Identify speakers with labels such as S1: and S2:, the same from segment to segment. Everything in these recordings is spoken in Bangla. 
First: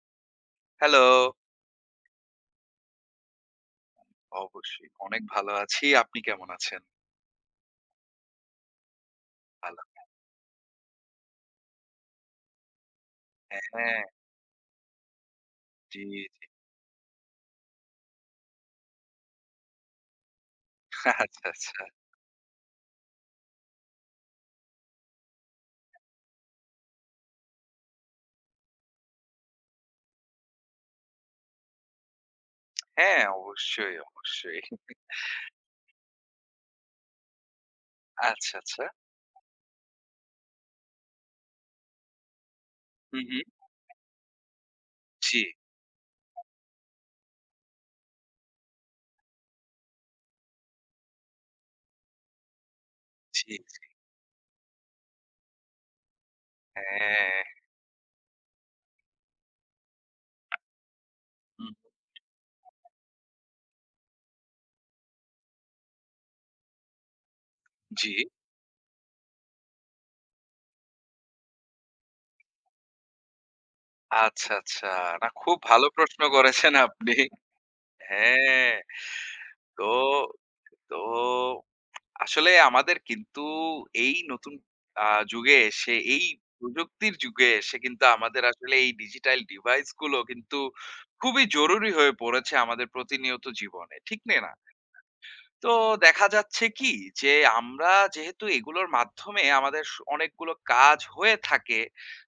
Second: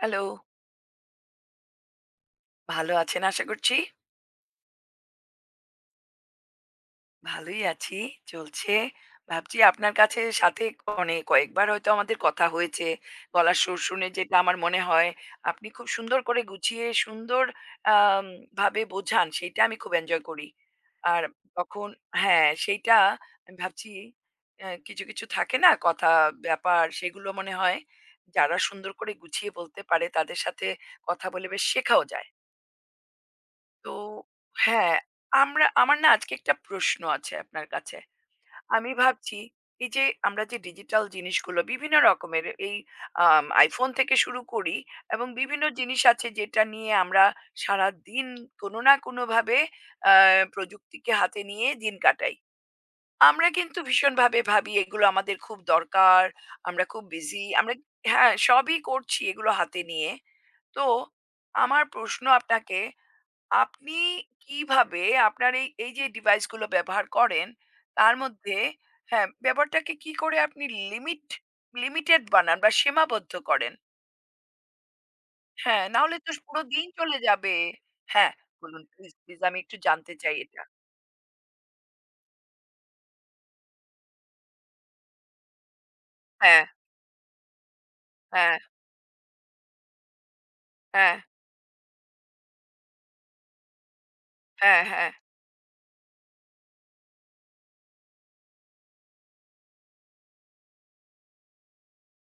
S1: Hello,
S2: hello.
S1: ভালো আছেন আশা করছি?
S2: অবশ্যই। অনেক ভালো আছি। আপনি কেমন আছেন?
S1: ভালোই আছি, চলছে। ভাবছি
S2: ভালো।
S1: আপনার কাছে সাথে মানে কয়েকবার হয়তো আমাদের কথা হয়েছে। গলার সুর
S2: হ্যাঁ,
S1: শুনে যেটা আমার মনে হয়, আপনি খুব
S2: জি,
S1: সুন্দর করে
S2: জি।
S1: গুছিয়ে সুন্দর আম ভাবে বোঝান, সেইটা আমি খুব এনজয় করি। আর
S2: আচ্ছা, আচ্ছা।
S1: তখন হ্যাঁ, সেইটা আমি ভাবছি কিছু, কিছু থাকে না কথা, ব্যাপার সেগুলো মনে হয় যারা সুন্দর করে গুছিয়ে বলতে পারে তাদের সাথে কথা বলে বেশ শেখাও যায়।
S2: হ্যাঁ,
S1: তো
S2: অবশ্যই, অবশ্যই।
S1: হ্যাঁ, আমরা আমার না আজকে একটা প্রশ্ন আছে আপনার কাছে।
S2: আচ্ছা, আচ্ছা।
S1: আমি ভাবছি এই যে আমরা যে ডিজিটাল জিনিসগুলো বিভিন্ন রকমের এই
S2: হুম, হুম।
S1: iPhone থেকে শুরু করি এবং
S2: জি,
S1: বিভিন্ন জিনিস আছে যেটা নিয়ে আমরা সারাদিন কোনো না কোনোভাবে আ প্রযুক্তিকে হাতে নিয়ে দিন কাটাই। আমরা
S2: জি।
S1: কিন্তু ভীষণভাবে ভাবি এগুলো আমাদের খুব দরকার, আমরা খুব বিজি,
S2: হ্যাঁ।
S1: আমরা হ্যাঁ, সবই করছি এগুলো হাতে নিয়ে। তো
S2: হুম,
S1: আমার প্রশ্ন আপনাকে আপনি কিভাবে আপনার এই যে ডিভাইসগুলো ব্যবহার করেন
S2: জি।
S1: তার মধ্যে হ্যাঁ, ব্যবহারটাকে কি করে আপনি লিমিট লিমিটেড বানান বা সীমাবদ্ধ করেন?
S2: আচ্ছা, আচ্ছা। না খুব
S1: হ্যাঁ,
S2: ভালো
S1: নাহলে
S2: প্রশ্ন
S1: তো পুরো
S2: করেছেন
S1: দিন
S2: আপনি।
S1: চলে যাবে। হ্যাঁ,
S2: হ্যাঁ।
S1: বলুন প্লিজ, প্লিজ আমি একটু
S2: তো
S1: জানতে চাই এটা।
S2: তো আসলে আমাদের কিন্তু এই নতুন আ যুগে এসে এই
S1: হ্যাঁ,
S2: প্রযুক্তির যুগে এসে কিন্তু আমাদের
S1: হ্যাঁ,
S2: আসলে এই ডিজিটাল ডিভাইস গুলো কিন্তু
S1: হ্যাঁ,
S2: খুবই জরুরি হয়ে পড়েছে আমাদের প্রতিনিয়ত জীবনে। ঠিক না?
S1: হ্যাঁ, হ্যাঁ,
S2: তো দেখা যাচ্ছে কি যে আমরা যেহেতু এগুলোর মাধ্যমে আমাদের অনেকগুলো কাজ হয়ে থাকে,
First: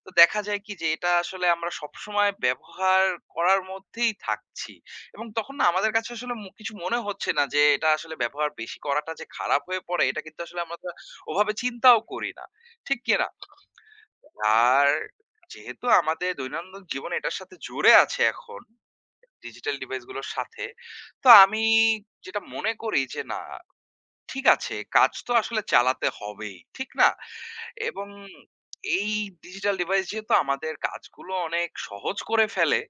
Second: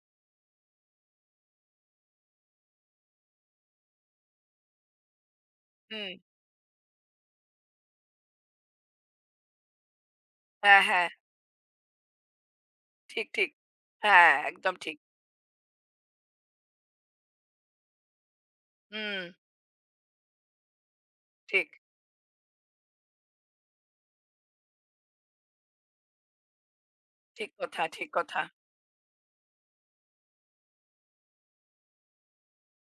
S2: তো দেখা যায় কি যে এটা আসলে আমরা সবসময় ব্যবহার করার মধ্যেই থাকছি, এবং তখন না আমাদের কাছে
S1: হুম,
S2: আসলে কিছু মনে হচ্ছে না যে এটা আসলে ব্যবহার বেশি করাটা যে খারাপ হয়ে পড়ে, এটা কিন্তু আসলে আমরা
S1: হ্যাঁ,
S2: তো
S1: হ্যাঁ,
S2: ওভাবে চিন্তাও করি না, ঠিক
S1: ঠিক,
S2: কিনা?
S1: ঠিক। হ্যাঁ, একদম
S2: আর
S1: ঠিক।
S2: যেহেতু আমাদের দৈনন্দিন জীবন এটার সাথে জুড়ে আছে এখন
S1: হুম,
S2: ডিজিটাল ডিভাইস গুলোর সাথে, তো আমি
S1: ঠিক,
S2: যেটা মনে করি যে না, ঠিক আছে, কাজ তো আসলে চালাতে হবেই। ঠিক না?
S1: ঠিক কথা,
S2: এবং
S1: ঠিক কথা।
S2: এই ডিজিটাল ডিভাইস যেহেতু আমাদের কাজগুলো অনেক সহজ করে ফেলে,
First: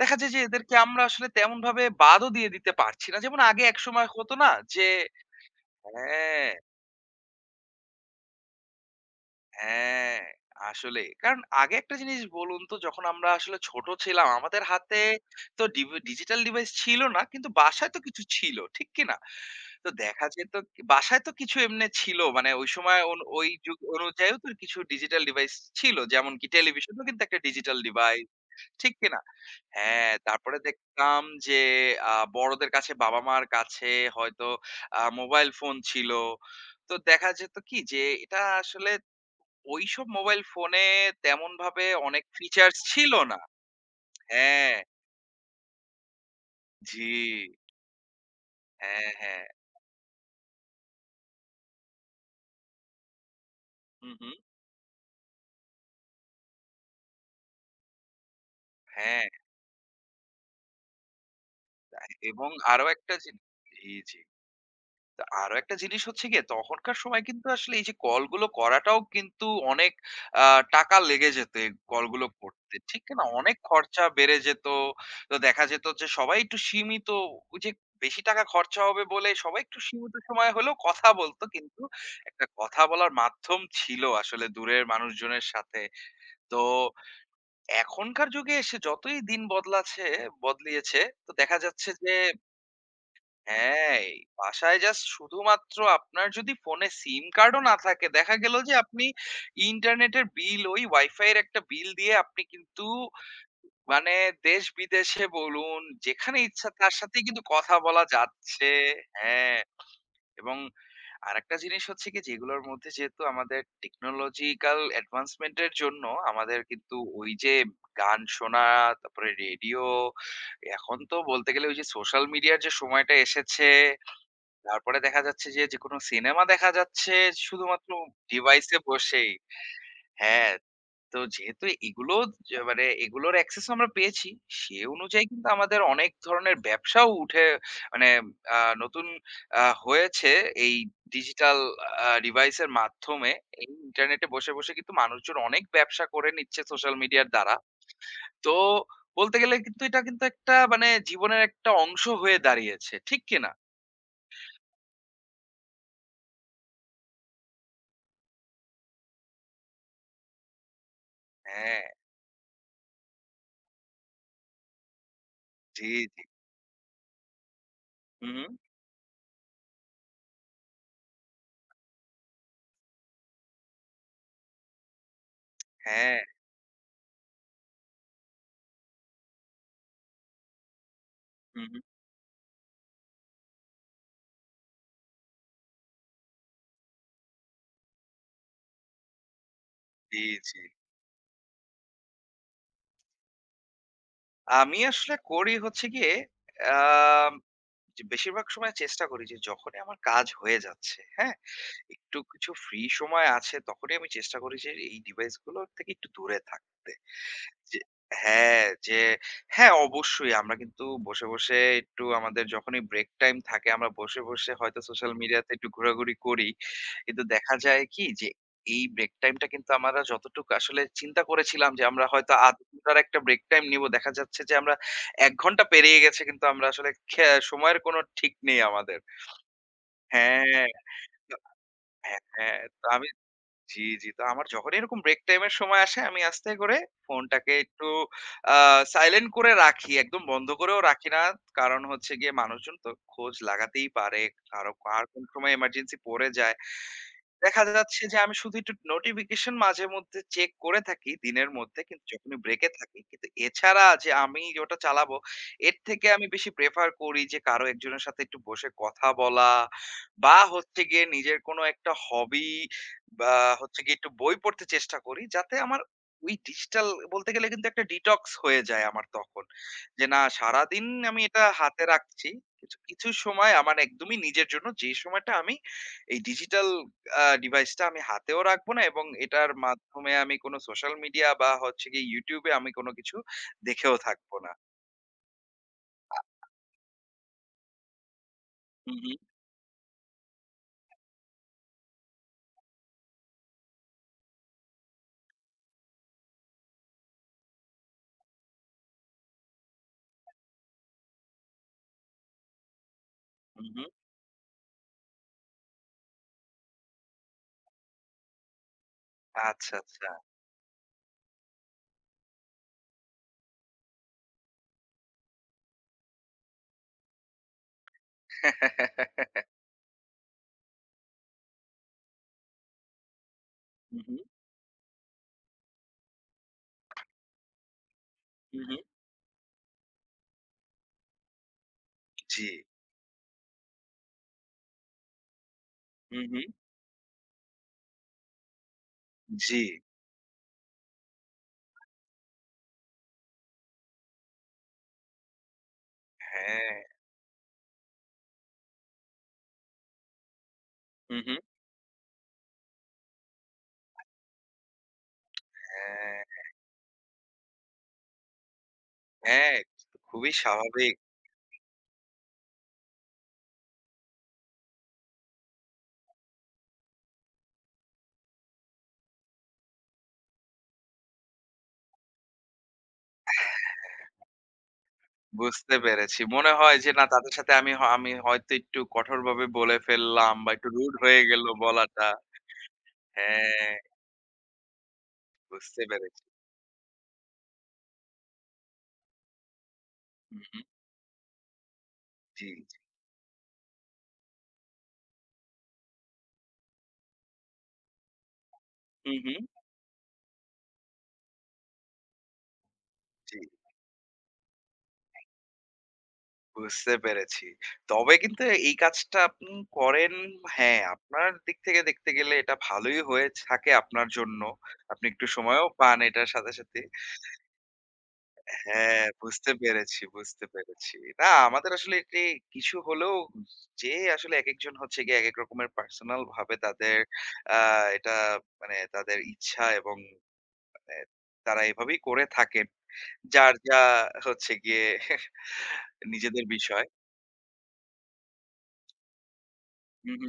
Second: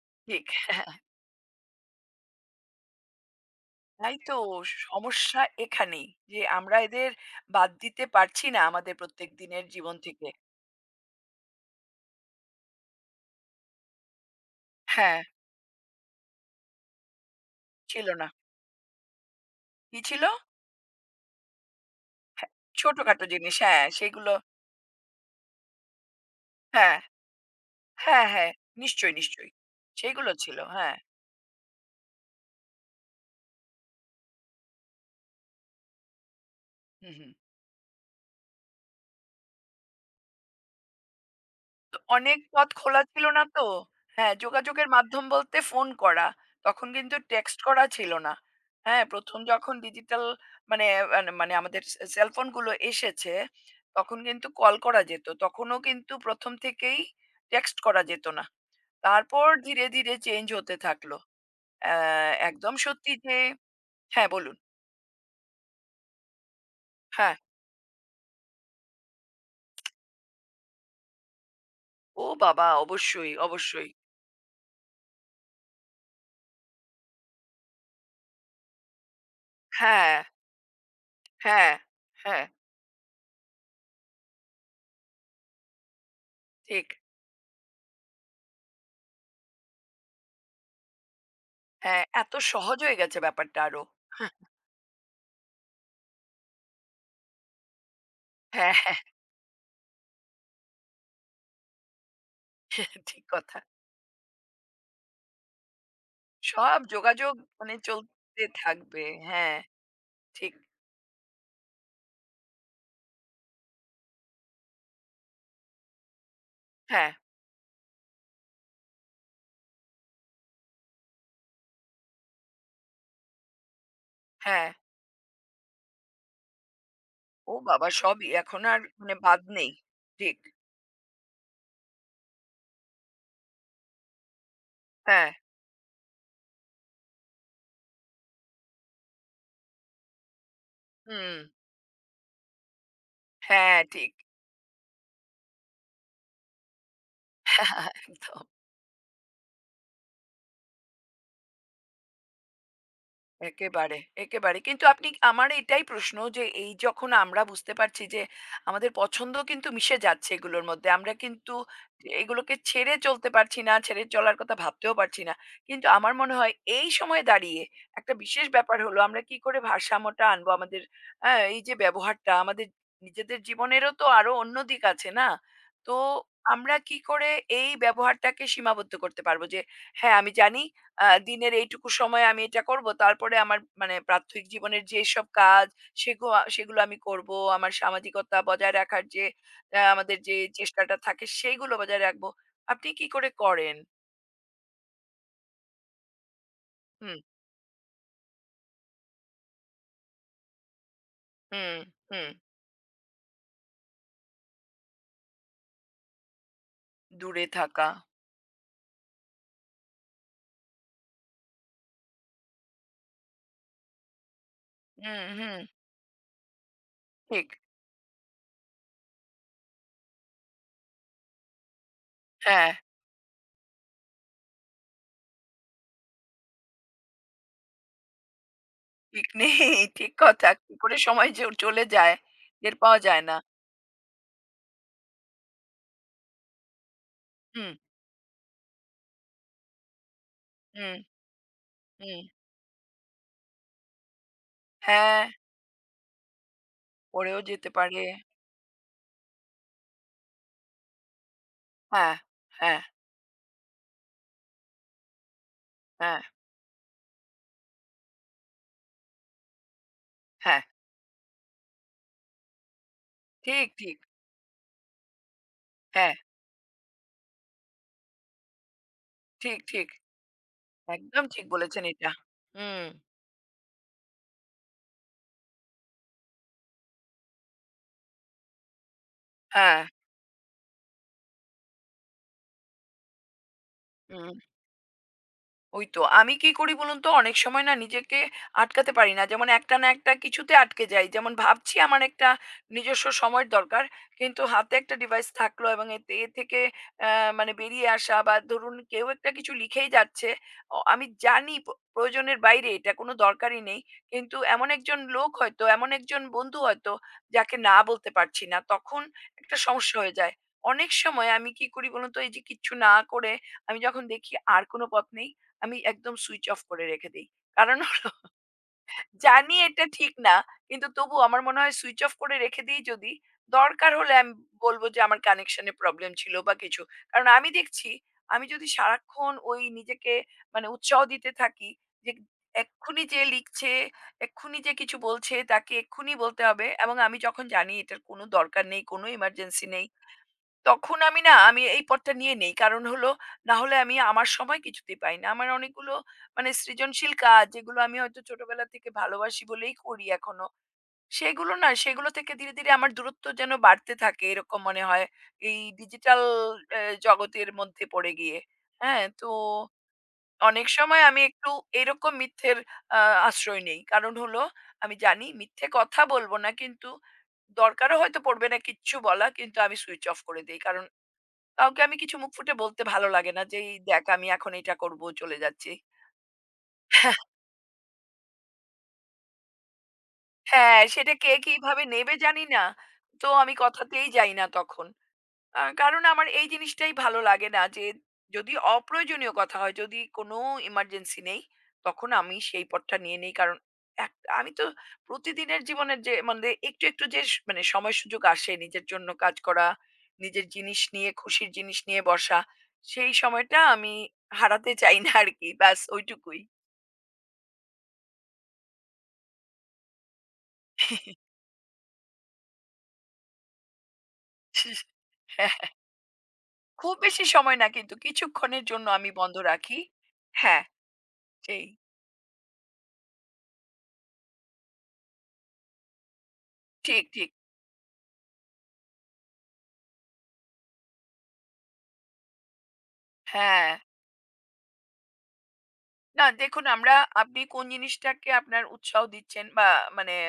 S2: দেখা যায় যে
S1: ঠিক।
S2: এদেরকে আমরা আসলে তেমনভাবে বাদও দিয়ে দিতে পারছি না। যেমন আগে একসময়
S1: তাই
S2: হতো
S1: তো
S2: না, যে
S1: সমস্যা এখানেই যে
S2: হ্যাঁ,
S1: আমরা এদের বাদ দিতে পারছি না আমাদের প্রত্যেক দিনের জীবন
S2: হ্যাঁ,
S1: থেকে।
S2: আসলেই। কারণ আগে একটা জিনিস বলুন তো যখন আমরা আসলে ছোট ছিলাম, আমাদের হাতে
S1: হ্যাঁ,
S2: তো ডিজিটাল ডিভাইস ছিল না, কিন্তু বাসায় তো
S1: ছিল
S2: কিছু
S1: না।
S2: ছিল। ঠিক কি না? তো
S1: কি ছিল?
S2: দেখা যেত কি বাসায় তো কিছু এমনে ছিল, মানে ওই সময়
S1: ছোটখাটো
S2: ওই
S1: জিনিস
S2: যুগ
S1: হ্যাঁ, সেগুলো
S2: অনুযায়ীও তো কিছু ডিজিটাল ডিভাইস ছিল। যেমন কি
S1: হ্যাঁ,
S2: টেলিভিশনও কিন্তু একটা ডিজিটাল ডিভাইস।
S1: হ্যাঁ, হ্যাঁ,
S2: ঠিক কি
S1: নিশ্চয়ই,
S2: না?
S1: নিশ্চয়ই।
S2: হ্যাঁ,
S1: সেগুলো
S2: তারপরে
S1: ছিল। হ্যাঁ।
S2: দেখতাম যে বড়দের কাছে বাবা-মার কাছে হয়তো মোবাইল ফোন ছিল। তো
S1: হু, হু।
S2: দেখা যেত কি যে এটা আসলে ওইসব মোবাইল ফোনে তেমনভাবে অনেক
S1: অনেক পথ
S2: ফিচার্স
S1: খোলা
S2: ছিল
S1: ছিল
S2: না।
S1: না তো। হ্যাঁ,
S2: হ্যাঁ,
S1: যোগাযোগের মাধ্যম বলতে ফোন করা। তখন
S2: জি।
S1: কিন্তু টেক্সট করা ছিল না। হ্যাঁ,
S2: হ্যাঁ,
S1: প্রথম
S2: হ্যাঁ।
S1: যখন ডিজিটাল মানে মানে মানে আমাদের সে সেলফোন গুলো এসেছে,
S2: হু,
S1: তখন
S2: হু।
S1: কিন্তু কল করা যেত। তখনও কিন্তু প্রথম থেকেই টেক্সট করা যেত না।
S2: হ্যাঁ,
S1: তারপর ধীরে, ধীরে চেঞ্জ হতে থাকলো। অ্যা
S2: এবং
S1: একদম
S2: আরো
S1: সত্যি
S2: একটা
S1: যে
S2: জিনিস। জি, জি।
S1: হ্যাঁ, বলুন।
S2: তা আরো একটা জিনিস হচ্ছে গিয়ে তখনকার সময়
S1: হ্যাঁ।
S2: কিন্তু আসলে এই যে কলগুলো করাটাও কিন্তু অনেক আ টাকা লেগে যেত এই কলগুলো
S1: ও বাবা!
S2: করতে। ঠিক না?
S1: অবশ্যই,
S2: অনেক
S1: অবশ্যই।
S2: খরচা বেড়ে যেত। তো দেখা যেত যে সবাই একটু সীমিত, ওই যে বেশি টাকা খরচা হবে বলে সবাই একটু
S1: হ্যাঁ,
S2: সীমিত সময় হলেও কথা বলত।
S1: হ্যাঁ,
S2: কিন্তু একটা
S1: হ্যাঁ,
S2: কথা বলার মাধ্যম ছিল আসলে দূরের মানুষজনের সাথে। তো
S1: ঠিক।
S2: এখনকার যুগে এসে যতই দিন বদলিয়েছে, তো দেখা যাচ্ছে
S1: হ্যাঁ,
S2: যে
S1: এত সহজ হয়ে গেছে ব্যাপারটা আরো।
S2: হ্যাঁ, এই বাসায় জাস্ট শুধুমাত্র আপনার যদি ফোনে সিম কার্ডও না থাকে, দেখা গেল যে
S1: হ্যাঁ, হ্যাঁ,
S2: আপনি ইন্টারনেটের বিল, ওই ওয়াইফাই এর একটা বিল দিয়ে আপনি কিন্তু
S1: হ্যাঁ, ঠিক কথা।
S2: মানে দেশ-বিদেশে বলুন, যেখানে ইচ্ছা
S1: সব
S2: তার সাথেই
S1: যোগাযোগ
S2: কিন্তু কথা
S1: মানে
S2: বলা
S1: চলতে
S2: যাচ্ছে।
S1: থাকবে। হ্যাঁ,
S2: হ্যাঁ,
S1: ঠিক।
S2: এবং আরেকটা জিনিস হচ্ছে কি, যেগুলোর মধ্যে যেহেতু আমাদের টেকনোলজিক্যাল অ্যাডভান্সমেন্ট এর জন্য আমাদের কিন্তু
S1: হ্যাঁ,
S2: ওই যে গান শোনা, তারপরে রেডিও, এখন তো বলতে গেলে ওই যে সোশ্যাল মিডিয়ার যে সময়টা এসেছে,
S1: হ্যাঁ।
S2: তারপরে দেখা যাচ্ছে যে, যেকোনো সিনেমা দেখা যাচ্ছে
S1: ও বাবা!
S2: শুধুমাত্র
S1: সবই এখন
S2: ডিভাইসে
S1: আর মানে
S2: বসেই।
S1: বাদ নেই। ঠিক।
S2: হ্যাঁ, তো যেহেতু এগুলো, যে মানে এগুলোর অ্যাক্সেস আমরা পেয়েছি, সে অনুযায়ী
S1: হ্যাঁ।
S2: কিন্তু আমাদের অনেক ধরনের ব্যবসাও উঠে, মানে নতুন হয়েছে এই
S1: হুম।
S2: ডিজিটাল ডিভাইসের মাধ্যমে। এই
S1: হ্যাঁ, ঠিক।
S2: ইন্টারনেটে বসে, বসে কিন্তু মানুষজন অনেক ব্যবসা করে নিচ্ছে সোশ্যাল মিডিয়ার দ্বারা।
S1: একদম।
S2: তো বলতে গেলে কিন্তু এটা কিন্তু একটা মানে জীবনের একটা অংশ হয়ে দাঁড়িয়েছে। ঠিক কি না?
S1: একেবারে, একেবারে। কিন্তু আপনি আমার এটাই প্রশ্ন যে এই যখন আমরা বুঝতে পারছি যে আমাদের পছন্দ কিন্তু মিশে যাচ্ছে এগুলোর মধ্যে। আমরা কিন্তু
S2: হ্যাঁ,
S1: এগুলোকে ছেড়ে চলতে পারছি না, ছেড়ে চলার কথা ভাবতেও পারছি না। কিন্তু
S2: জি,
S1: আমার
S2: জি।
S1: মনে হয় এই সময়ে দাঁড়িয়ে একটা
S2: হুম।
S1: বিশেষ ব্যাপার হলো আমরা কি করে ভারসাম্যটা আনবো আমাদের এই যে ব্যবহারটা আমাদের নিজেদের জীবনেরও তো আরো অন্য দিক আছে না? তো
S2: হ্যাঁ,
S1: আমরা কি করে এই ব্যবহারটাকে সীমাবদ্ধ করতে পারবো যে হ্যাঁ, আমি জানি দিনের
S2: হু, হু।
S1: এইটুকু সময় আমি এটা করব তারপরে আমার মানে প্রাত্যহিক জীবনের যেসব কাজ সেগুলো সেগুলো আমি করব আমার সামাজিকতা বজায় রাখার যে আমাদের
S2: জি,
S1: যে
S2: জি।
S1: চেষ্টাটা থাকে সেইগুলো বজায় রাখবো আপনি কি করে করেন
S2: আমি আসলে করি হচ্ছে গিয়ে
S1: হুম
S2: আম যে বেশিরভাগ সময় চেষ্টা করি যে যখনই আমার কাজ হয়ে যাচ্ছে, হ্যাঁ?
S1: হুম
S2: একটু
S1: হুম
S2: কিছু ফ্রি সময় আছে তখনই আমি চেষ্টা করি যে এই ডিভাইস গুলো থেকে একটু দূরে থাকতে।
S1: দূরে
S2: যে
S1: থাকা
S2: যে হ্যাঁ, অবশ্যই আমরা কিন্তু বসে, বসে একটু আমাদের যখনই ব্রেক টাইম থাকে আমরা বসে, বসে হয়তো সোশ্যাল
S1: হুম
S2: মিডিয়াতে
S1: হুম
S2: একটু ঘোরাঘুরি করি। কিন্তু
S1: ঠিক
S2: দেখা যায় কি যে এই ব্রেক টাইমটা কিন্তু আমরা যতটুকু আসলে চিন্তা করেছিলাম যে আমরা হয়তো ০.৫
S1: হ্যাঁ
S2: ঘন্টার একটা ব্রেক টাইম নিবো। দেখা যাচ্ছে যে আমরা ১ ঘন্টা পেরিয়ে গেছে কিন্তু আমরা আসলে সময়ের কোনো ঠিক নেই আমাদের।
S1: ঠিক নেই ঠিক
S2: হ্যাঁ,
S1: কথা কি করে সময়
S2: তো
S1: চলে যায়
S2: হ্যাঁ, হ্যাঁ,
S1: টের
S2: তো
S1: পাওয়া
S2: আমি
S1: যায় না
S2: জি, জি। তো আমার যখন এরকম ব্রেক টাইম এর সময় আসে আমি আস্তে করে ফোনটাকে
S1: হুম
S2: একটু আ সাইলেন্ট করে রাখি। একদম বন্ধ করেও
S1: হুম
S2: রাখি না। কারণ হচ্ছে
S1: হুম
S2: গিয়ে মানুষজন তো খোঁজ লাগাতেই পারে। কারো কার
S1: হ্যাঁ
S2: কোন সময় এমার্জেন্সি পড়ে যায়।
S1: পড়েও
S2: দেখা
S1: যেতে
S2: যাচ্ছে
S1: পারে
S2: যে আমি শুধু একটু নোটিফিকেশন মাঝে মধ্যে চেক করে থাকি দিনের মধ্যে, কিন্তু
S1: হ্যাঁ
S2: যখনই ব্রেকে
S1: হ্যাঁ
S2: থাকি কিন্তু এছাড়া যে আমি ওটা চালাবো, এর থেকে
S1: হ্যাঁ
S2: আমি বেশি প্রেফার করি যে কারো একজনের সাথে একটু বসে কথা বলা, বা
S1: হ্যাঁ
S2: হচ্ছে গিয়ে নিজের কোনো একটা হবি, বা
S1: ঠিক
S2: হচ্ছে গিয়ে
S1: ঠিক
S2: একটু বই পড়তে চেষ্টা করি, যাতে আমার
S1: হ্যাঁ
S2: ওই ডিজিটাল, বলতে গেলে কিন্তু একটা ডিটক্স হয়ে যায় আমার তখন।
S1: ঠিক, ঠিক।
S2: যে না সারাদিন আমি
S1: একদম
S2: এটা
S1: ঠিক
S2: হাতে
S1: বলেছেন এটা।
S2: রাখছি, কিছু
S1: হুম,
S2: কিছু সময় আমার একদমই নিজের জন্য, যে সময়টা আমি এই ডিজিটাল ডিভাইসটা আমি হাতেও রাখবো না এবং এটার
S1: হ্যাঁ,
S2: মাধ্যমে আমি কোনো সোশ্যাল মিডিয়া বা হচ্ছে গিয়ে YouTube এ আমি কোনো কিছু দেখেও থাকবো
S1: হুম।
S2: না।
S1: ওই তো। আমি কি করি বলুন তো? অনেক সময় না নিজেকে আটকাতে
S2: হুম,
S1: পারি
S2: হুম,
S1: না। যেমন একটা না একটা কিছুতে আটকে যাই। যেমন ভাবছি আমার একটা নিজস্ব সময়ের দরকার। কিন্তু হাতে একটা ডিভাইস থাকলো এবং এতে এ থেকে আ মানে বেরিয়ে আসা বা ধরুন কেউ একটা কিছু লিখেই যাচ্ছে। আমি জানি প্রয়োজনের বাইরে এটা কোনো দরকারই
S2: হুম,
S1: নেই।
S2: হুম।
S1: কিন্তু এমন একজন লোক হয়তো, এমন একজন বন্ধু হয়তো যাকে না বলতে পারছি না। তখন একটা
S2: আচ্ছা,
S1: সমস্যা
S2: আচ্ছা।
S1: হয়ে যায়। অনেক সময় আমি কি করি বলুন তো? এই যে কিচ্ছু না করে আমি যখন দেখি আর কোনো পথ নেই আমি একদম সুইচ অফ করে রেখে দেই। কারণ জানি এটা ঠিক না। কিন্তু তবুও আমার মনে হয় সুইচ অফ করে রেখে দিই যদি, দরকার
S2: হুম,
S1: হলে
S2: হুম,
S1: আমি বলব যে আমার কানেকশন এ প্রবলেম ছিল বা কিছু। কারণ আমি দেখছি আমি
S2: হুম,
S1: যদি
S2: হুম।
S1: সারাক্ষণ ওই নিজেকে মানে উৎসাহ দিতে থাকি যে
S2: জি।
S1: এক্ষুনি যে লিখছে, এক্ষুনি যে কিছু বলছে তাকে এক্ষুনি
S2: হুম,
S1: বলতে
S2: হুম।
S1: হবে এবং আমি যখন জানি এটার কোনো দরকার নেই, কোনো
S2: জি।
S1: এমার্জেন্সি নেই। তখন আমি না আমি এই পথটা নিয়ে নেই। কারণ হলো না হলে আমি আমার সময় কিছুতেই পাই না। আমার অনেকগুলো মানে
S2: হ্যাঁ।
S1: সৃজনশীল কাজ যেগুলো আমি হয়তো ছোটবেলা থেকে ভালোবাসি বলেই করি এখনো।
S2: হুম, হুম।
S1: সেগুলো না সেগুলো থেকে ধীরে, ধীরে আমার দূরত্ব যেন বাড়তে থাকে এরকম মনে হয়। এই ডিজিটাল
S2: হ্যাঁ,
S1: অ্যা জগতের মধ্যে পড়ে গিয়ে। হ্যাঁ? তো
S2: হ্যাঁ, খুবই
S1: অনেক
S2: স্বাভাবিক।
S1: সময় আমি একটু এরকম মিথ্যের আ আশ্রয় নেই। কারণ হলো আমি জানি মিথ্যে কথা বলব না কিন্তু দরকারও হয়তো পড়বে না কিচ্ছু বলা কিন্তু আমি সুইচ অফ করে দেই। কারণ কাউকে আমি কিছু মুখ ফুটে বলতে ভালো লাগে না যে, "এই দেখ আমি এখন এটা করব, চলে যাচ্ছি।"
S2: বুঝতে পেরেছি। মনে হয় যে না তাদের সাথে আমি আমি হয়তো একটু কঠোরভাবে বলে ফেললাম বা একটু
S1: হ্যাঁ,
S2: রুড
S1: সেটা
S2: হয়ে
S1: কে
S2: গেল
S1: কিভাবে
S2: বলাটা।
S1: নেবে জানি না। তো আমি
S2: হ্যাঁ,
S1: কথাতেই যাই না তখন।
S2: বুঝতে
S1: কারণ
S2: পেরেছি।
S1: আমার এই জিনিসটাই ভালো লাগে না যে যদি অপ্রয়োজনীয় কথা হয়, যদি কোনো
S2: হুম, হুম।
S1: এমার্জেন্সি নেই, তখন আমি
S2: জি,
S1: সেই
S2: জি।
S1: পথটা নিয়ে নেই। কারণ এক আমি তো প্রতিদিনের জীবনের যে মানে একটু, একটু যে মানে সময় সুযোগ আসে নিজের জন্য
S2: হুম,
S1: কাজ
S2: হুম।
S1: করা, নিজের জিনিস নিয়ে খুশির জিনিস নিয়ে বসা, সেই
S2: জি।
S1: সময়টা আমি হারাতে চাই না আরকি। ব্যাস ওইটুকুই।
S2: বুঝতে পেরেছি। তবে কিন্তু এই কাজটা আপনি করেন, হ্যাঁ, আপনার দিক থেকে দেখতে গেলে এটা ভালোই হয়ে থাকে আপনার জন্য। আপনি একটু
S1: হ্যাঁ,
S2: সময়ও পান এটার সাথে, সাথে।
S1: খুব বেশি সময় না কিন্তু কিছুক্ষণের জন্য
S2: হ্যাঁ,
S1: আমি বন্ধ
S2: বুঝতে
S1: রাখি।
S2: পেরেছি, বুঝতে
S1: হ্যাঁ,
S2: পেরেছি। না
S1: সেই।
S2: আমাদের আসলে এটি কিছু হলেও, যে আসলে একেকজন হচ্ছে গিয়ে একেক রকমের পার্সোনাল ভাবে তাদের
S1: ঠিক, ঠিক।
S2: আ এটা মানে তাদের ইচ্ছা এবং মানে তারা এভাবেই করে থাকেন। যার
S1: হ্যাঁ।
S2: যা হচ্ছে গিয়ে
S1: না
S2: নিজেদের
S1: দেখুন
S2: বিষয়।
S1: আমরা আপনি কোন জিনিসটাকে আপনার উৎসাহ দিচ্ছেন বা
S2: হু,
S1: মানে
S2: হু।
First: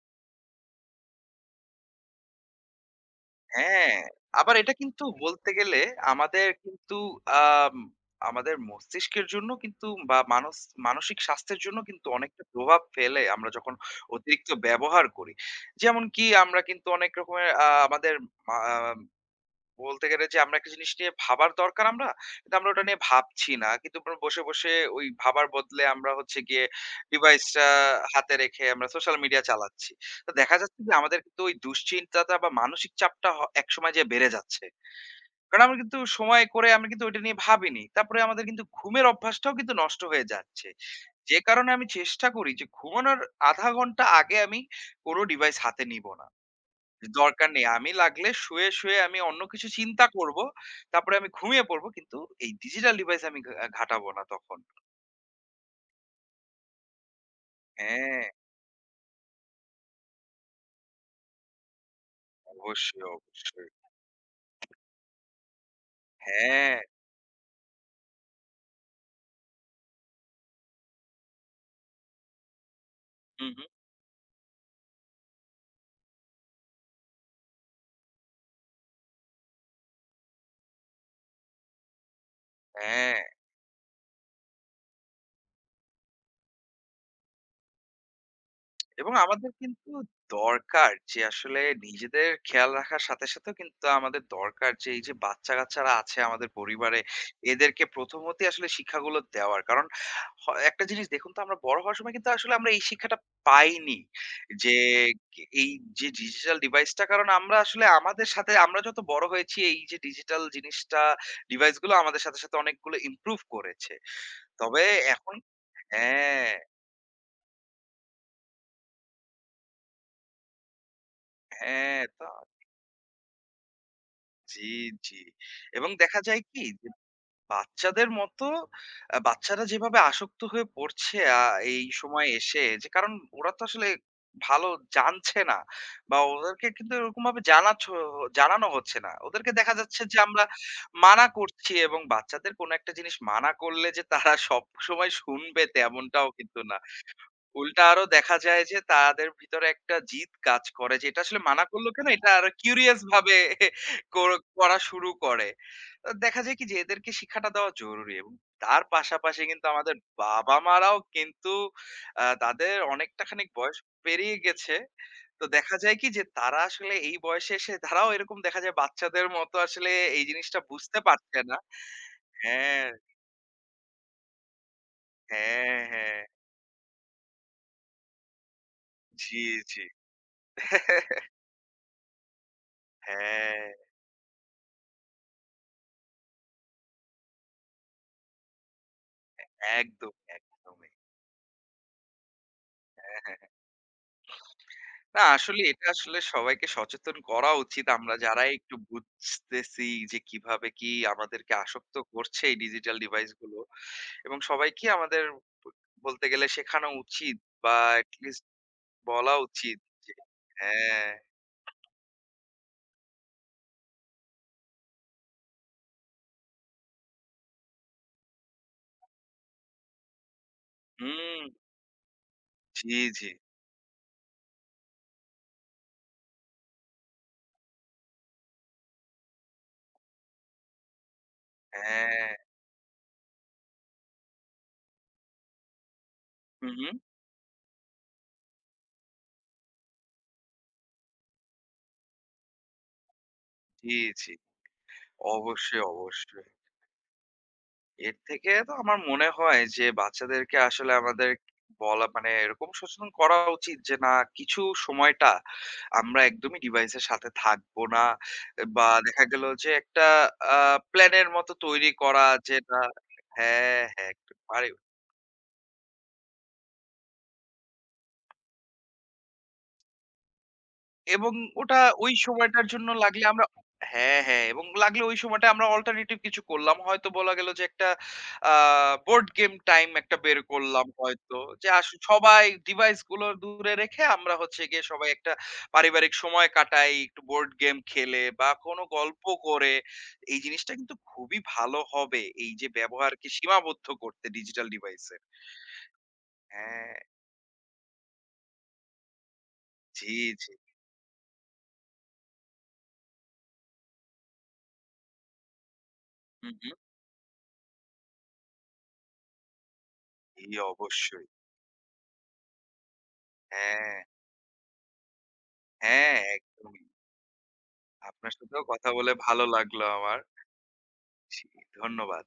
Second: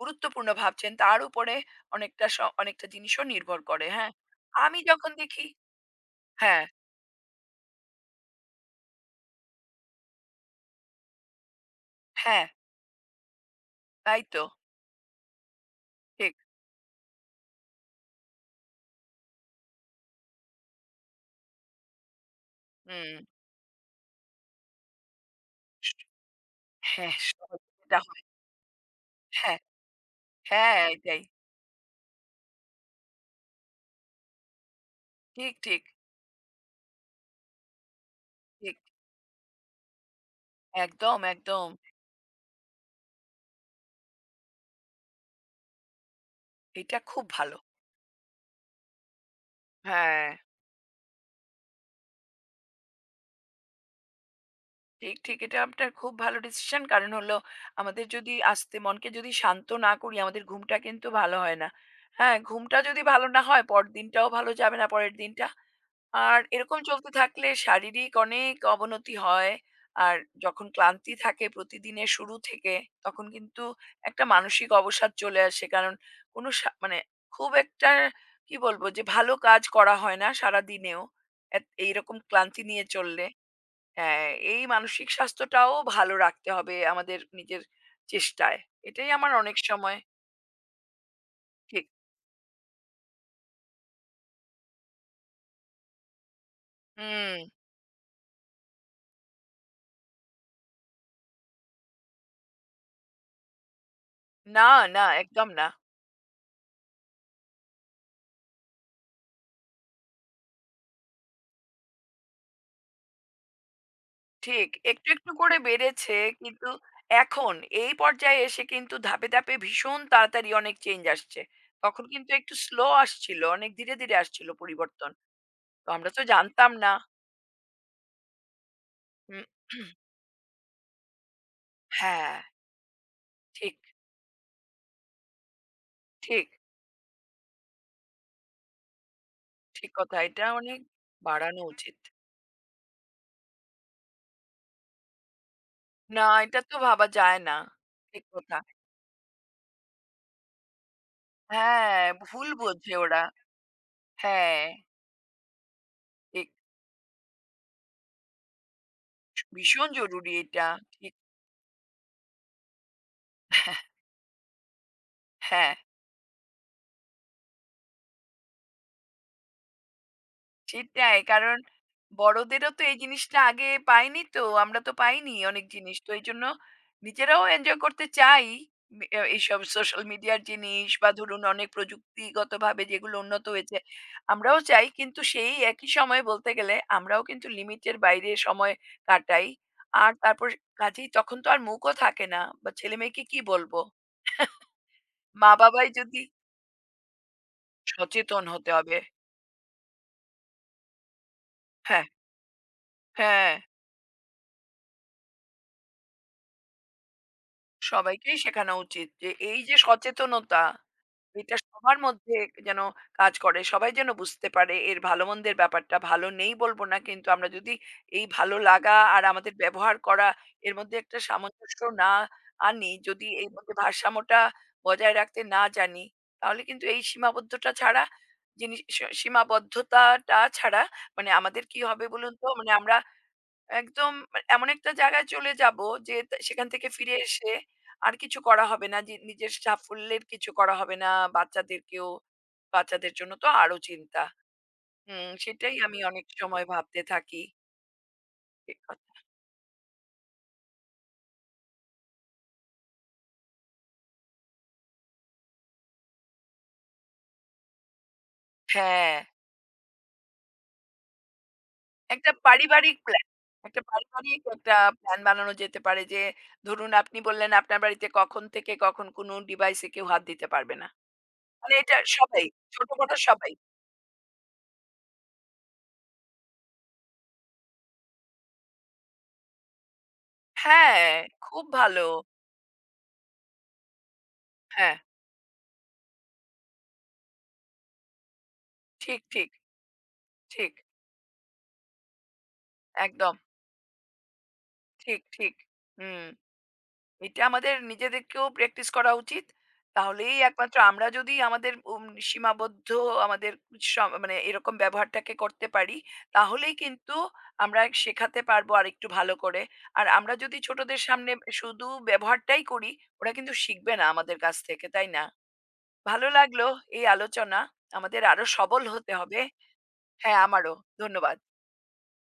S1: গুরুত্বপূর্ণ ভাবছেন তার উপরে অনেকটা অনেকটা জিনিসও নির্ভর করে
S2: হ্যাঁ,
S1: হ্যাঁ
S2: আবার এটা
S1: আমি
S2: কিন্তু
S1: যখন দেখি
S2: বলতে গেলে আমাদের
S1: হ্যাঁ
S2: কিন্তু আম আমাদের মস্তিষ্কের জন্য কিন্তু বা মানসিক স্বাস্থ্যের জন্য কিন্তু অনেকটা
S1: হ্যাঁ
S2: প্রভাব ফেলে আমরা যখন
S1: তাই তো
S2: অতিরিক্ত ব্যবহার করি। যেমন কি
S1: ঠিক
S2: আমরা কিন্তু অনেক রকমের আমাদের মা বলতে গেলে যে আমরা একটা জিনিস নিয়ে ভাবার দরকার আমরা, কিন্তু আমরা ওটা নিয়ে
S1: হুম
S2: ভাবছি না। কিন্তু আমরা বসে, বসে ওই ভাবার বদলে আমরা হচ্ছে গিয়ে
S1: হ্যাঁ সহজ
S2: ডিভাইসটা
S1: এটা হয়।
S2: হাতে রেখে আমরা সোশ্যাল মিডিয়া
S1: হ্যাঁ
S2: চালাচ্ছি। তো দেখা
S1: হ্যাঁ
S2: যাচ্ছে যে আমাদের
S1: এটাই
S2: কিন্তু ওই দুশ্চিন্তাটা বা মানসিক চাপটা একসময় যেয়ে বেড়ে যাচ্ছে।
S1: ঠিক
S2: কারণ আমরা
S1: ঠিক
S2: কিন্তু সময় করে আমরা কিন্তু ওইটা নিয়ে ভাবিনি। তারপরে আমাদের কিন্তু
S1: ঠিক
S2: ঘুমের অভ্যাসটাও কিন্তু নষ্ট হয়ে যাচ্ছে।
S1: একদম
S2: যে
S1: একদম
S2: কারণে আমি চেষ্টা করি যে ঘুমানোর ০.৫ ঘন্টা আগে আমি কোনো ডিভাইস হাতে নিব না।
S1: এটা খুব
S2: দরকার
S1: ভালো
S2: নেই। আমি লাগলে শুয়ে, শুয়ে আমি অন্য কিছু চিন্তা
S1: হ্যাঁ
S2: করব। তারপরে আমি ঘুমিয়ে পড়ব। কিন্তু এই ডিজিটাল ডিভাইস আমি ঘাঁটাবো না তখন।
S1: ঠিক, ঠিক। এটা আপনার খুব ভালো ডিসিশন। কারণ হলো আমাদের
S2: হ্যাঁ,
S1: যদি আস্তে মনকে যদি শান্ত না করি, আমাদের ঘুমটা কিন্তু ভালো হয় না। হ্যাঁ, ঘুমটা
S2: অবশ্যই,
S1: যদি ভালো না হয়,
S2: অবশ্যই।
S1: পরদিনটাও ভালো যাবে না, পরের দিনটা। আর
S2: হ্যাঁ,
S1: এরকম চলতে থাকলে শারীরিক অনেক অবনতি হয়। আর যখন ক্লান্তি থাকে প্রতিদিনের শুরু থেকে, তখন
S2: হু, হু।
S1: কিন্তু একটা মানসিক অবসাদ চলে আসে। কারণ কোনো মানে খুব একটা কি বলবো? যে ভালো কাজ করা হয় না সারাদিনেও। এত এইরকম ক্লান্তি নিয়ে
S2: হ্যাঁ।
S1: চললে। হ্যাঁ, এই মানসিক স্বাস্থ্যটাও ভালো রাখতে হবে আমাদের নিজের চেষ্টায়। এটাই
S2: এবং
S1: আমার
S2: আমাদের
S1: অনেক
S2: কিন্তু
S1: সময়
S2: দরকার যে আসলে
S1: ঠিক।
S2: নিজেদের খেয়াল রাখার সাথে সাথেও কিন্তু আমাদের দরকার, যে এই যে বাচ্চা-কাচ্চারা আছে আমাদের পরিবারে,
S1: হুম।
S2: এদেরকে প্রথমতই আসলে শিক্ষাগুলো দেওয়ার। কারণ হ একটা জিনিস দেখুন তো আমরা বড় হওয়ার সময় কিন্তু আসলে আমরা এই শিক্ষাটা পাইনি।
S1: না,
S2: যে
S1: না একদম না।
S2: এই যে ডিজিটাল ডিভাইসটা, কারণ আমরা আসলে আমাদের সাথে আমরা যত বড় হয়েছি এই যে ডিজিটাল জিনিসটা ডিভাইসগুলো আমাদের সাথে, সাথে অনেকগুলো ইমপ্রুভ করেছে।
S1: ঠিক।
S2: তবে
S1: একটু, একটু
S2: এখন
S1: করে বেড়েছে
S2: হ্যাঁ,
S1: কিন্তু এখন এই পর্যায়ে এসে কিন্তু ধাপে, ধাপে ভীষণ তাড়াতাড়ি অনেক চেঞ্জ আসছে।
S2: হ্যাঁ।
S1: তখন
S2: তো
S1: কিন্তু একটু স্লো আসছিল। অনেক ধীরে, ধীরে আসছিল
S2: জি,
S1: পরিবর্তন।
S2: জি।
S1: তো
S2: এবং
S1: আমরা
S2: দেখা
S1: তো
S2: যায় কি
S1: জানতাম
S2: যে
S1: না।
S2: বাচ্চাদের মতো
S1: হুম।
S2: বাচ্চারা যেভাবে আসক্ত হয়ে পড়ছে এই সময়
S1: হ্যাঁ,
S2: এসে, যে কারণ ওরা তো
S1: ঠিক,
S2: আসলে ভালো জানছে না, বা
S1: ঠিক,
S2: ওদেরকে কিন্তু এরকমভাবে জানানো হচ্ছে না। ওদেরকে দেখা
S1: ঠিক
S2: যাচ্ছে
S1: কথা।
S2: যে আমরা
S1: এটা অনেক
S2: মানা
S1: বাড়ানো
S2: করছি,
S1: উচিত।
S2: এবং বাচ্চাদের কোনো একটা জিনিস মানা করলে যে তারা সবসময় শুনবে
S1: না,
S2: তেমনটাও কিন্তু
S1: এটা তো
S2: না।
S1: ভাবা যায় না।
S2: উল্টা আরো
S1: ঠিক
S2: দেখা
S1: কথা।
S2: যায় যে তাদের ভিতরে একটা জিদ কাজ করে যে এটা আসলে মানা করলো
S1: হ্যাঁ,
S2: কেন? এটা আরো
S1: ভুল বোঝে
S2: কিউরিয়াস
S1: ওরা।
S2: ভাবে কর
S1: হ্যাঁ,
S2: করা শুরু করে। তো দেখা
S1: এক
S2: যায় কি যে এদেরকে শিক্ষাটা দেওয়া জরুরি, এবং তার পাশাপাশি কিন্তু
S1: ভীষণ
S2: আমাদের
S1: জরুরি এটা।
S2: বাবা-মারাও
S1: ঠিক
S2: কিন্তু তাদের অনেকটা খানিক বয়স পেরিয়ে গেছে। তো
S1: হ্যাঁ,
S2: দেখা যায় কি যে তারা আসলে এই বয়সে এসে তারাও এরকম দেখা যায় বাচ্চাদের মতো আসলে এই জিনিসটা বুঝতে
S1: সেটাই।
S2: পারছে না।
S1: কারণ বড়দেরও তো
S2: হ্যাঁ,
S1: এই জিনিসটা আগে পায়নি তো। আমরা তো পাইনি অনেক
S2: হ্যাঁ,
S1: জিনিস। তো
S2: হ্যাঁ।
S1: এইজন্য নিজেরাও এনজয় করতে চাই। মি এ
S2: জি,
S1: এইসব
S2: জি।
S1: সোশ্যাল মিডিয়ার জিনিস বা ধরুন অনেক প্রযুক্তিগতভাবে যেগুলো উন্নত হয়েছে,
S2: হ্যাঁ।
S1: আমরাও চাই। কিন্তু সেই একই সময়ে বলতে গেলে আমরাও কিন্তু লিমিটের বাইরে সময় কাটাই। আর
S2: একদম,
S1: তারপর
S2: একদমই।
S1: কাজেই তখন তো আর মুখও থাকে না বা
S2: হ্যাঁ,
S1: ছেলেমেয়েকে
S2: হ্যাঁ,
S1: কি
S2: হ্যাঁ।
S1: বলব?
S2: না আসলে এটা
S1: মা-বাবাই
S2: আসলে
S1: যদি
S2: সবাইকে সচেতন করা উচিত। আমরা
S1: সচেতন
S2: যারাই
S1: হতে
S2: একটু
S1: হবে।
S2: বুঝতেছি যে কিভাবে কি আমাদেরকে আসক্ত
S1: হ্যাঁ,
S2: করছে এই ডিজিটাল ডিভাইস
S1: হ্যাঁ,
S2: গুলো, এবং সবাইকে আমাদের ব বলতে গেলে শেখানো উচিত, বা এট
S1: সবাইকেই
S2: লিস্ট
S1: শেখানো উচিত যে
S2: বলা
S1: এই যে
S2: উচিত যে
S1: সচেতনতা,
S2: হ্যাঁ,
S1: এটা সবার মধ্যে যেন কাজ করে। সবাই যেন বুঝতে পারে এর ভালো-মন্দের ব্যাপারটা। ভালো নেই বলব না, কিন্তু আমরা যদি এই ভালো লাগা আর আমাদের ব্যবহার করা এর মধ্যে একটা
S2: হুম,
S1: সামঞ্জস্য না আনি,
S2: জি, জি।
S1: যদি এর মধ্যে ভারসাম্যটা বজায় রাখতে না জানি, তাহলে কিন্তু এই সীমাবদ্ধতা ছাড়া জিনিস সীমাবদ্ধতাটা ছাড়া মানে আমাদের কি হবে
S2: হ্যাঁ,
S1: বলুন তো? মানে আমরা একদম মানে এমন একটা জায়গায় চলে যাব যে সেখান
S2: হু, হু,
S1: থেকে ফিরে এসে আর কিছু করা হবে না যে নিজের সাফল্যের কিছু করা হবে না বাচ্চাদেরকেও বাচ্চাদের জন্য তো আরো
S2: জি,
S1: চিন্তা
S2: জি।
S1: হুম সেটাই
S2: অবশ্যই,
S1: আমি অনেক
S2: অবশ্যই।
S1: সময় ভাবতে থাকি
S2: এর থেকে তো
S1: ঠিক
S2: আমার
S1: কথা।
S2: মনে হয় যে বাচ্চাদেরকে আসলে আমাদের বলা মানে এরকম সচেতন করা উচিত যে না, কিছু সময়টা আমরা একদমই ডিভাইসের সাথে থাকবো না, বা
S1: হ্যাঁ
S2: দেখা গেল যে একটা প্ল্যানের মতো তৈরি করা,
S1: একটা
S2: যেটা
S1: পারিবারিক প্ল্যান
S2: হ্যাঁ,
S1: একটা
S2: হ্যাঁ, একটু
S1: পারিবারিক
S2: পারি
S1: একটা প্ল্যান বানানো যেতে পারে যে ধরুন আপনি বললেন আপনার বাড়িতে কখন থেকে কখন কোনো ডিভাইসে কেউ হাত দিতে পারবে না
S2: এবং
S1: মানে
S2: ওটা
S1: এটা
S2: ওই
S1: সবাই
S2: সময়টার জন্য
S1: ছোট বড়
S2: লাগলে আমরা
S1: সবাই
S2: হ্যাঁ, হ্যাঁ, এবং লাগলে ওই সময়টা আমরা অল্টারনেটিভ কিছু করলাম। হয়তো বলা গেল যে একটা আ বোর্ড গেম টাইম একটা বের করলাম
S1: হ্যাঁ
S2: হয়তো।
S1: খুব
S2: যে আসু
S1: ভালো
S2: সবাই ডিভাইস গুলো দূরে রেখে আমরা হচ্ছে গিয়ে
S1: হ্যাঁ
S2: সবাই একটা পারিবারিক সময় কাটাই, একটু বোর্ড গেম খেলে বা কোনো
S1: ঠিক
S2: গল্প
S1: ঠিক
S2: করে। এই জিনিসটা
S1: ঠিক
S2: কিন্তু খুবই ভালো হবে। এই যে ব্যবহারকে
S1: একদম।
S2: সীমাবদ্ধ করতে ডিজিটাল ডিভাইসের।
S1: ঠিক, ঠিক। হুম।
S2: হ্যাঁ,
S1: এটা আমাদের নিজেদেরকেও প্র্যাকটিস করা উচিত।
S2: জি,
S1: তাহলেই
S2: জি।
S1: একমাত্র আমরা যদি আমাদের সীমাবদ্ধ আমাদের স মানে এরকম ব্যবহারটাকে করতে পারি,
S2: হু, হু।
S1: তাহলেই কিন্তু আমরা শেখাতে পারবো আরেকটু ভালো করে। আর আমরা
S2: জি,
S1: যদি ছোটদের
S2: অবশ্যই।
S1: সামনে শুধু ব্যবহারটাই করি, ওরা কিন্তু
S2: হ্যাঁ,
S1: শিখবে না আমাদের কাছ থেকে, তাই না?
S2: হ্যাঁ,
S1: ভালো লাগলো
S2: একদমই।
S1: এই আলোচনা। আমাদের
S2: আপনার
S1: আরো
S2: সাথেও
S1: সবল
S2: কথা বলে
S1: হতে হবে।
S2: ভালো লাগলো আমার।
S1: হ্যাঁ, আমারও। ধন্যবাদ।
S2: জি, ধন্যবাদ।